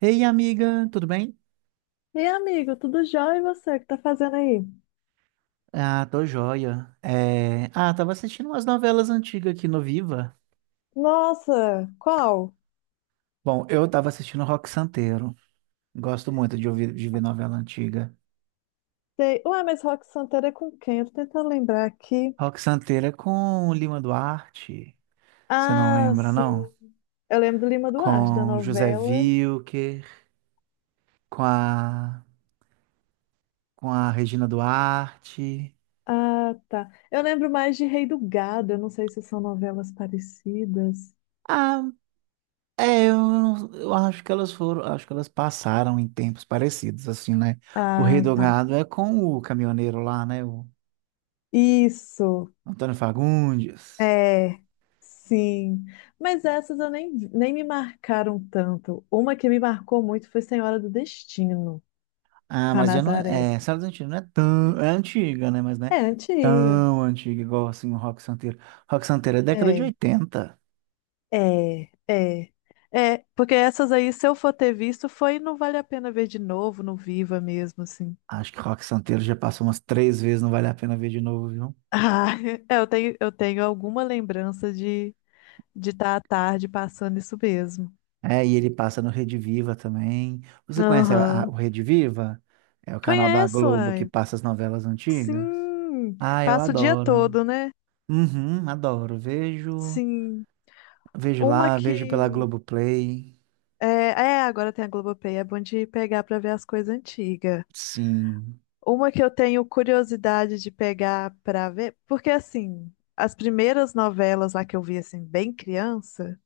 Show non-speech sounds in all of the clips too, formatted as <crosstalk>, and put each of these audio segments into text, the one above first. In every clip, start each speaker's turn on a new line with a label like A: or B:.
A: Ei, amiga, tudo bem?
B: E amigo, tudo jóia e você? O que tá fazendo aí?
A: Ah, tô joia. Ah, tava assistindo umas novelas antigas aqui no Viva.
B: Nossa, qual?
A: Bom, eu tava assistindo Rock Santeiro. Gosto muito de ouvir de ver novela antiga.
B: Sei. Ué, mas Rock Santeiro é com quem? Eu tô tentando lembrar aqui.
A: Rock Santeiro é com o Lima Duarte. Você não
B: Ah,
A: lembra,
B: sim.
A: não?
B: Eu lembro do Lima Duarte, da
A: Com José
B: novela.
A: Wilker, com a, com a Regina Duarte.
B: Ah, tá. Eu lembro mais de Rei do Gado. Eu não sei se são novelas parecidas.
A: Ah. É, eu, não- Eu acho que elas foram, acho que elas passaram em tempos parecidos, assim, né? O Rei
B: Ah,
A: do
B: tá.
A: Gado é com o caminhoneiro lá, né? O
B: Isso.
A: Antônio Fagundes.
B: É. Sim. Mas essas eu nem me marcaram tanto. Uma que me marcou muito foi Senhora do Destino,
A: Ah,
B: com a
A: mas já não
B: Nazaré.
A: é, Sala dos Antigos não é tão, é antiga, né? Mas não é
B: É antiga.
A: tão antiga igual, assim, o Rock Santeiro. Rock Santeiro é década de
B: É,
A: oitenta.
B: é. É, porque essas aí, se eu for ter visto, foi não vale a pena ver de novo no Viva mesmo, assim.
A: Acho que Rock Santeiro já passou umas três vezes, não vale a pena ver de novo, viu?
B: Ah, <laughs> é, eu tenho alguma lembrança de estar à tarde passando isso mesmo.
A: É, e ele passa no Rede Viva também. Você conhece o
B: Aham.
A: Rede Viva? É o canal da
B: Conheço,
A: Globo que
B: ai.
A: passa as novelas antigas.
B: Sim.
A: Ah, eu
B: Passa o dia
A: adoro.
B: todo, né?
A: Uhum, adoro.
B: Sim. Uma
A: Vejo pela
B: que
A: Globoplay.
B: agora tem a Globoplay, é bom de pegar pra ver as coisas antigas.
A: Sim.
B: Uma que eu tenho curiosidade de pegar pra ver, porque assim, as primeiras novelas lá que eu vi assim bem criança,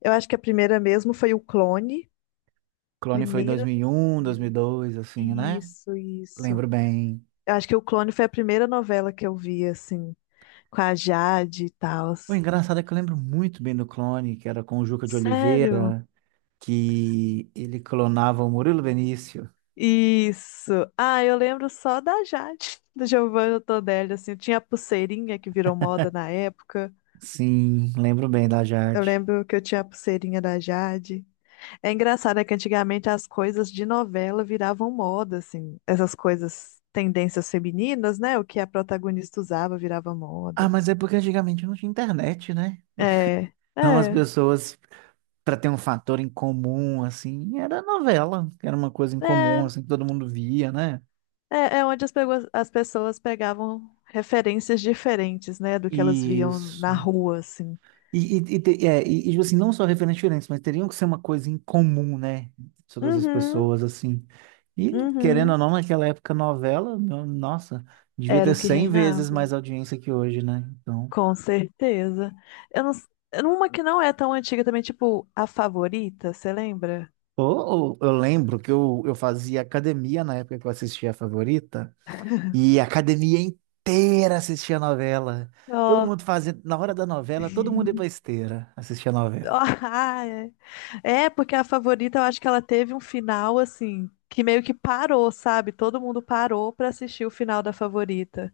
B: eu acho que a primeira mesmo foi o Clone,
A: Clone foi dois
B: primeira
A: mil
B: das
A: mil e um, dois mil e
B: primeiras.
A: dois, assim, né?
B: Isso.
A: Lembro bem.
B: Eu acho que o Clone foi a primeira novela que eu vi assim, com a Jade e tal.
A: O engraçado é que eu lembro muito bem do Clone, que era com o Juca de
B: Sério?
A: Oliveira, que ele clonava o Murilo Benício.
B: Isso. Ah, eu lembro só da Jade, <laughs> do Giovanna Todelli, assim, eu tinha a pulseirinha que virou moda na época.
A: Sim, lembro bem da
B: Eu
A: Jade.
B: lembro que eu tinha a pulseirinha da Jade. É engraçado é que antigamente as coisas de novela viravam moda, assim. Essas coisas, tendências femininas, né? O que a protagonista usava virava
A: Ah,
B: moda.
A: mas é porque antigamente não tinha internet, né?
B: É,
A: Então as
B: é,
A: pessoas para ter um fator em comum, assim, era novela, que era uma coisa em comum,
B: é,
A: assim, que todo mundo via, né?
B: é onde as pessoas pegavam referências diferentes, né? Do que elas viam
A: Isso.
B: na rua, assim.
A: Tipo assim, não só referências diferentes, mas teriam que ser uma coisa em comum, né? Todas as
B: Uhum,
A: pessoas, assim. E, querendo ou
B: uhum.
A: não, naquela época, novela, no- nossa, devia
B: Era
A: ter
B: o que
A: 100 vezes
B: reinava.
A: mais audiência que hoje, né? Então.
B: Com certeza. Eu não, s- uma que não é tão antiga também, tipo A Favorita, você lembra?
A: Eu lembro que eu fazia academia na época que eu assistia a Favorita. E a academia inteira assistia a novela. Todo
B: Ó.
A: mundo fazendo, na hora da novela, todo mundo ia pra
B: <laughs>
A: esteira assistir a novela.
B: Ah, é. É, porque a favorita, eu acho que ela teve um final assim, que meio que parou, sabe? Todo mundo parou pra assistir o final da favorita.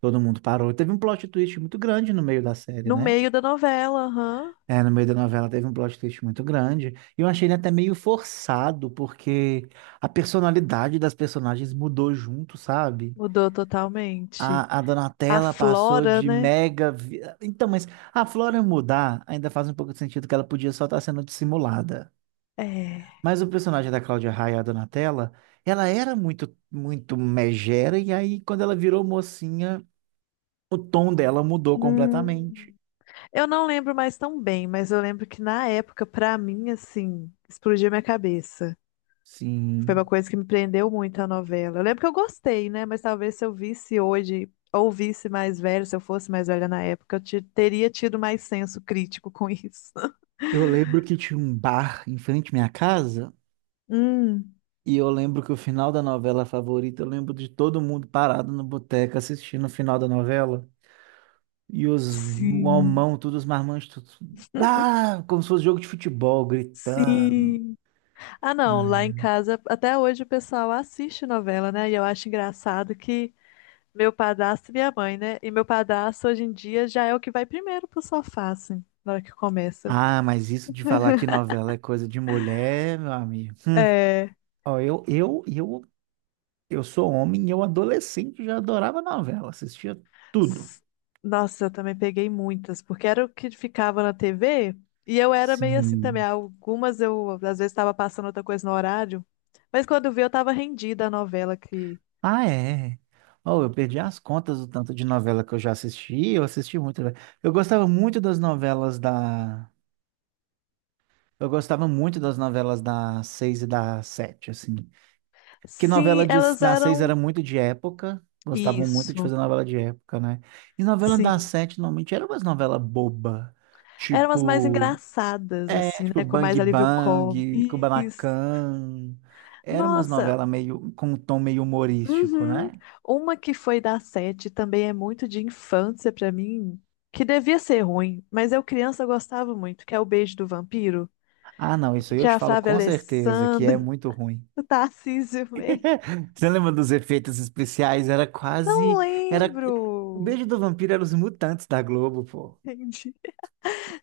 A: Todo mundo parou. Teve um plot twist muito grande no meio da série,
B: No
A: né?
B: meio da novela, aham.
A: É, no meio da novela teve um plot twist muito grande. E eu achei ele até meio forçado, porque a personalidade das personagens mudou junto, sabe?
B: Mudou totalmente.
A: A
B: A
A: Donatella passou
B: Flora,
A: de
B: né?
A: Então, mas a Flora mudar ainda faz um pouco de sentido que ela podia só estar sendo dissimulada.
B: É.
A: Mas o personagem da Cláudia Raia, a Donatella, ela era muito, muito megera, e aí quando ela virou mocinha, o tom dela mudou
B: Hum.
A: completamente.
B: Eu não lembro mais tão bem, mas eu lembro que na época, pra mim, assim, explodiu minha cabeça. Foi uma
A: Sim.
B: coisa que me prendeu muito a novela. Eu lembro que eu gostei, né? Mas talvez se eu visse hoje, ou visse mais velho, se eu fosse mais velha na época, teria tido mais senso crítico com isso. <laughs>
A: Eu lembro que tinha um bar em frente à minha casa,
B: Hum,
A: e eu lembro que o final da novela favorita, eu lembro de todo mundo parado no boteco assistindo o final da novela. E os
B: sim,
A: mamão, todos os marmanjos, todos, ah, como se fosse jogo de futebol, gritando.
B: sim. Ah, não, lá em casa, até hoje o pessoal assiste novela, né? E eu acho engraçado que meu padrasto e minha mãe, né? E meu padrasto hoje em dia já é o que vai primeiro pro sofá, assim, na hora que começa.
A: Ah, mas isso de falar que novela é coisa de mulher, meu amigo.
B: É.
A: Ó, eu sou homem e eu adolescente já adorava novela, assistia tudo.
B: S- Nossa, eu também peguei muitas, porque era o que ficava na TV e eu era meio assim também.
A: Sim.
B: Algumas eu, às vezes, estava passando outra coisa no horário, mas quando eu vi, eu estava rendida à novela que.
A: Ah, é. Oh, eu perdi as contas do tanto de novela que eu já assisti, eu assisti muito. Velho. Eu gostava muito das novelas da. Eu gostava muito das novelas da seis e da sete, assim. Porque
B: Sim, elas
A: da seis era
B: eram.
A: muito de época, gostavam muito de
B: Isso,
A: fazer novela de época, né? E novela da
B: sim.
A: sete normalmente era umas novela boba,
B: Eram as mais
A: tipo.
B: engraçadas,
A: É,
B: assim,
A: tipo
B: né? Com
A: Bang
B: mais alívio cômico.
A: Bang,
B: Isso.
A: Kubanacan. Era umas
B: Nossa,
A: novelas meio com um tom meio humorístico,
B: uhum.
A: né?
B: Uma que foi da Sete também é muito de infância pra mim, que devia ser ruim, mas eu criança gostava muito, que é o Beijo do Vampiro.
A: Ah, não, isso aí eu te
B: Já a
A: falo
B: Flávia
A: com certeza que
B: Alessandra,
A: é muito ruim.
B: <laughs> o Tarcísio Meira.
A: <laughs> Você lembra dos efeitos especiais? Era
B: Não
A: quase, era o
B: lembro.
A: beijo do vampiro era os mutantes da Globo, pô.
B: Entendi.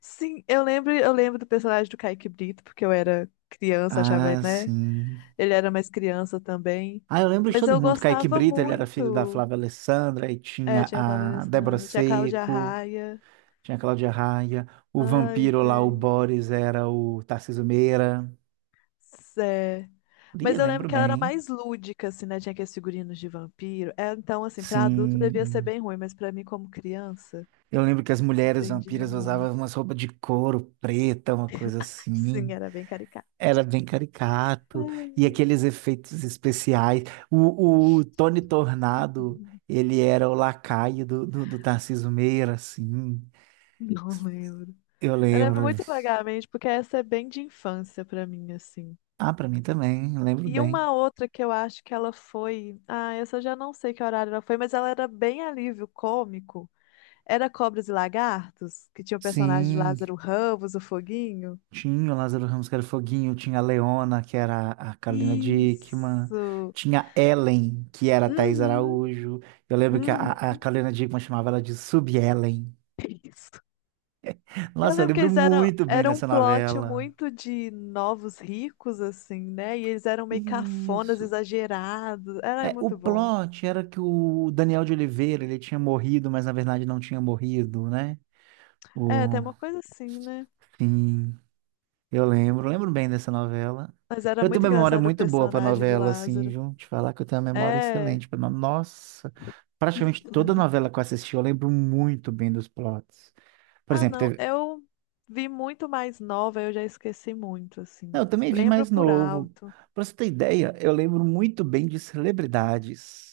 B: Sim, eu lembro do personagem do Kaique Brito, porque eu era criança, achava,
A: Ah,
B: né?
A: sim.
B: Ele era mais criança também.
A: Ah, eu lembro de
B: Mas
A: todo
B: eu
A: mundo. Kaique
B: gostava
A: Brito, ele era filho da
B: muito.
A: Flávia Alessandra, e
B: É,
A: tinha
B: tinha a Flávia
A: a Débora
B: Alessandra, tinha a Cláudia
A: Seco,
B: Raia.
A: tinha a Cláudia Raia, o
B: Ai,
A: vampiro lá, o
B: velho.
A: Boris, era o Tarcísio Meira.
B: É.
A: Ih,
B: Mas eu lembro
A: lembro
B: que ela era
A: bem.
B: mais lúdica, assim, né? Tinha aqueles figurinos de vampiro. É, então, assim, pra adulto devia ser
A: Sim.
B: bem ruim, mas pra mim, como criança,
A: Eu lembro que as
B: me
A: mulheres
B: prendia
A: vampiras usavam
B: muito.
A: umas roupas de couro preta, uma coisa
B: Sim,
A: assim.
B: era bem caricata.
A: Era bem caricato. E aqueles efeitos especiais. O Tony Tornado, ele era o lacaio do Tarcísio Meira, assim.
B: Não lembro.
A: Eu
B: Eu lembro
A: lembro.
B: muito vagamente, porque essa é bem de infância pra mim, assim.
A: Ah, pra mim também, lembro
B: E
A: bem.
B: uma outra que eu acho que ela foi. Ah, essa eu já não sei que horário ela foi, mas ela era bem alívio cômico. Era Cobras e Lagartos, que tinha o personagem de
A: Sim.
B: Lázaro Ramos, o Foguinho.
A: Tinha o Lázaro Ramos, que era o Foguinho, tinha a Leona, que era a Carolina Dickman,
B: Isso!
A: tinha a Ellen, que era a Thaís
B: Uhum,
A: Araújo. Eu lembro que a
B: uhum.
A: Carolina Dickman chamava ela de Sub-Ellen.
B: <laughs> Isso. Eu
A: Nossa, eu
B: lembro que
A: lembro
B: eles eram,
A: muito bem
B: era um
A: dessa
B: plot
A: novela.
B: muito de novos ricos, assim, né? E eles eram meio cafonas,
A: Isso.
B: exagerados. Era
A: É, o
B: muito bom.
A: plot era que o Daniel de Oliveira, ele tinha morrido, mas na verdade não tinha morrido, né?
B: É, tem
A: O,
B: uma coisa assim, né?
A: sim. Lembro bem dessa novela.
B: Mas era
A: Eu tenho
B: muito
A: uma memória
B: engraçado o
A: muito boa pra
B: personagem do
A: novela, assim,
B: Lázaro.
A: viu? Te falar que eu tenho uma memória
B: É.
A: excelente para. Nossa, praticamente toda novela que eu assisti, eu lembro muito bem dos plots. Por
B: Ah,
A: exemplo,
B: não.
A: teve...
B: Eu vi muito mais nova, eu já esqueci muito, assim.
A: Não, eu também vi
B: Lembro
A: mais
B: por
A: novo.
B: alto.
A: Pra você ter ideia, eu lembro muito bem de Celebridades.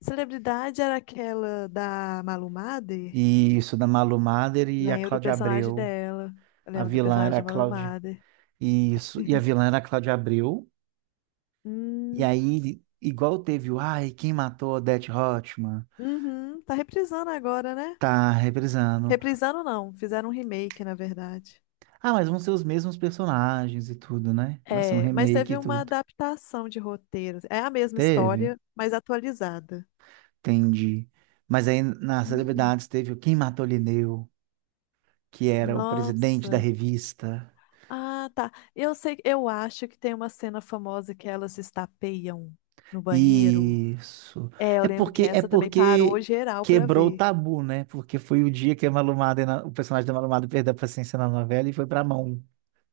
B: Celebridade era aquela da Malu Mader?
A: E isso, da Malu Mader e a
B: Lembro do
A: Cláudia
B: personagem
A: Abreu.
B: dela. Eu
A: A
B: lembro do
A: vilã era a
B: personagem da Malu
A: Cláudia...
B: Mader.
A: Isso, e a
B: <laughs>
A: vilã era a Cláudia Abreu. E
B: Hum.
A: aí, igual teve o... Ai, quem matou Odete Roitman?
B: Uhum, tá reprisando agora, né?
A: Tá reprisando.
B: Reprisando não, fizeram um remake, na verdade.
A: Ah, mas vão ser os mesmos personagens e tudo, né? Vai ser um
B: É, mas
A: remake
B: teve
A: e
B: uma
A: tudo.
B: adaptação de roteiro. É a mesma
A: Teve?
B: história, mas atualizada.
A: Entendi. Mas aí nas
B: Hum,
A: celebridades teve o Quem Matou Lineu, que era o presidente da
B: nossa.
A: revista.
B: Ah, tá. Eu sei, eu acho que tem uma cena famosa que elas se estapeiam no banheiro.
A: Isso.
B: É, eu lembro que
A: É
B: essa também parou
A: porque
B: geral pra
A: quebrou o
B: ver.
A: tabu, né? Porque foi o dia que a Malumada, o personagem da Malumada perdeu a paciência na novela e foi pra mão.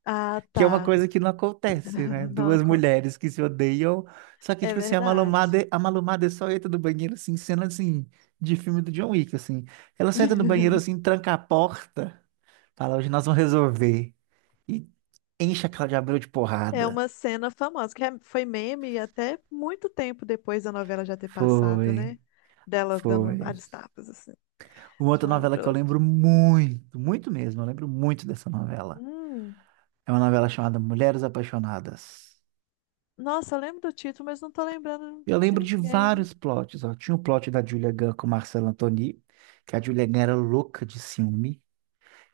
B: Ah,
A: Que é uma
B: tá.
A: coisa que não acontece, né?
B: <laughs> Não,
A: Duas
B: acon-
A: mulheres que se odeiam, só que,
B: é
A: tipo assim,
B: verdade.
A: A Malumada só entra no banheiro, assim, cena, assim, de filme do John Wick, assim. Ela só entra no
B: <laughs>
A: banheiro, assim, tranca a porta, fala, hoje nós vamos resolver. E enche a Cláudia Abreu de
B: É
A: porrada.
B: uma cena famosa, foi meme até muito tempo depois da novela já ter passado,
A: Foi,
B: né? Delas dando
A: foi.
B: vários tapas, assim,
A: Uma
B: de
A: outra
B: um lado
A: novela
B: para
A: que eu
B: outro.
A: lembro muito, muito mesmo, eu lembro muito dessa novela.
B: Hum,
A: É uma novela chamada Mulheres Apaixonadas.
B: nossa, eu lembro do título, mas não tô lembrando
A: Eu
B: de
A: lembro de
B: ninguém.
A: vários plots, ó. Tinha o plot da Julia Gunn com o Marcelo Antony, que a Julia Gunn era louca de ciúme,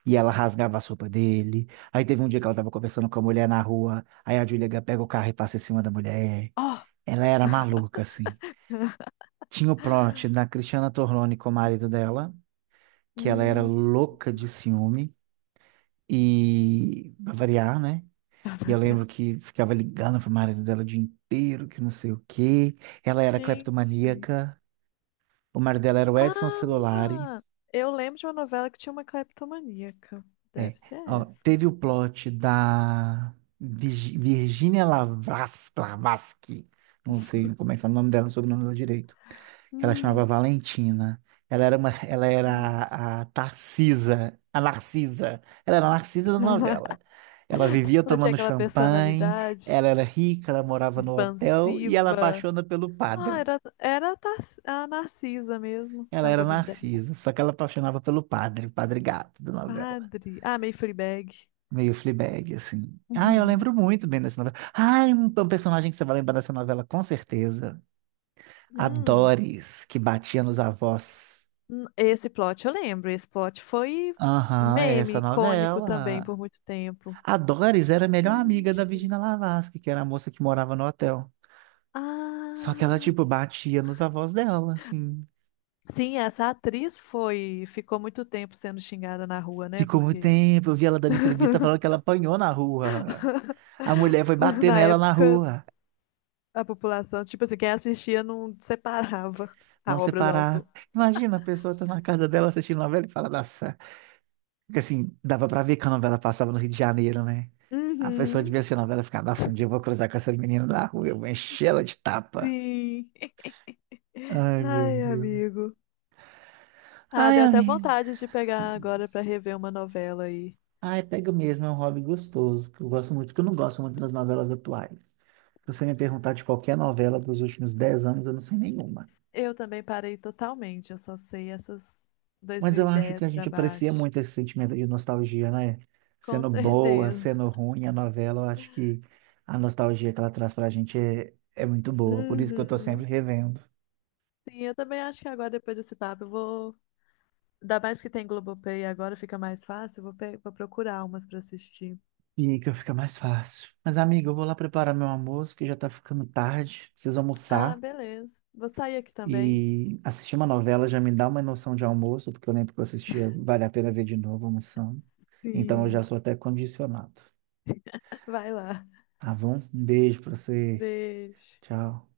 A: e ela rasgava a roupa dele. Aí teve um dia que ela tava conversando com a mulher na rua, aí a Julia Gunn pega o carro e passa em cima da mulher.
B: Ó!
A: Ela era maluca, assim. Tinha o plot da
B: <laughs>
A: Cristiana Torloni com o marido dela, que ela era
B: Hum,
A: louca de ciúme, e pra variar, né? E eu lembro
B: <laughs>
A: que ficava ligando pro marido dela o dia inteiro, que não sei o quê. Ela era
B: gente.
A: cleptomaníaca. O marido dela era o Edson Celulari.
B: Ah! Eu lembro de uma novela que tinha uma cleptomaníaca.
A: É.
B: Deve ser
A: Ó,
B: essa.
A: teve o plot da Virginia Lavarsky. Não sei como é que fala o nome dela, o sobrenome dela direito. Que ela chamava
B: Hum,
A: Valentina. Ela era
B: gente.
A: a Tarcisa, a Narcisa. Ela era a Narcisa da novela.
B: <laughs>
A: Ela vivia
B: Ela tinha
A: tomando
B: aquela
A: champanhe,
B: personalidade
A: ela era rica, ela morava no hotel e ela
B: expansiva.
A: apaixona pelo
B: Ah,
A: padre.
B: era, a Narcisa mesmo.
A: Ela era
B: Tamborideg.
A: Narcisa, só que ela apaixonava pelo padre, o padre gato da novela.
B: Padre. Ah, Mayfree Bag.
A: Meio Fleabag, assim. Ah, eu lembro
B: <laughs>
A: muito bem dessa novela. Ah, é um personagem que você vai lembrar dessa novela, com certeza. A
B: Hum,
A: Doris, que batia nos avós.
B: esse plot eu lembro. Esse plot foi
A: Aham, é
B: meme
A: essa
B: icônico também
A: novela.
B: por muito tempo.
A: A Doris era a melhor amiga da
B: Gente.
A: Virginia Lavarsky, que era a moça que morava no hotel. Só que ela,
B: Ah,
A: tipo, batia nos avós dela, assim.
B: sim, essa atriz foi, ficou muito tempo sendo xingada na rua, né?
A: Ficou muito
B: Porque
A: tempo, eu vi ela dando entrevista falando que
B: <laughs>
A: ela apanhou na rua. A mulher foi bater
B: na
A: nela na
B: época
A: rua.
B: a população, tipo assim, quem assistia não separava
A: Não
B: a obra do
A: separar.
B: autor.
A: Imagina a pessoa tá na casa dela assistindo novela e fala, nossa. Porque assim, dava pra ver que a novela passava no Rio de Janeiro, né? A pessoa
B: Uhum.
A: devia assistir a novela e ficar, nossa, um dia eu vou cruzar com essa menina na rua, eu vou encher ela de tapa.
B: Sim.
A: Ai, meu
B: Ai,
A: Deus.
B: amigo. Ah,
A: Ai,
B: deu até
A: amiga.
B: vontade de pegar agora pra rever uma novela aí.
A: Ai, pega mesmo, é um hobby gostoso, que eu gosto muito, que eu não gosto muito das novelas atuais. Se você me perguntar de qualquer novela dos últimos 10 anos, eu não sei nenhuma.
B: Eu também parei totalmente, eu só sei essas
A: Mas eu acho que a
B: 2010 pra
A: gente aprecia
B: baixo.
A: muito esse sentimento de nostalgia, né?
B: Com
A: Sendo boa,
B: certeza.
A: sendo ruim a novela, eu acho que a nostalgia que ela traz pra gente é, é muito boa. Por isso que eu tô sempre
B: Uhum.
A: revendo.
B: Sim, eu também acho que agora, depois desse papo, eu vou. Ainda mais que tem Globoplay agora, fica mais fácil. Eu Vou, pe- vou procurar umas pra assistir.
A: Fica, fica mais fácil. Mas, amigo, eu vou lá preparar meu almoço, que já tá ficando tarde. Preciso
B: Ah,
A: almoçar.
B: beleza. Vou sair aqui também.
A: E assistir uma novela já me dá uma noção de almoço, porque eu lembro que eu assistia Vale a Pena Ver de Novo almoçando. Então eu já
B: Sim.
A: sou até condicionado.
B: Vai lá.
A: Tá bom? Um beijo pra você.
B: Beijo.
A: Tchau.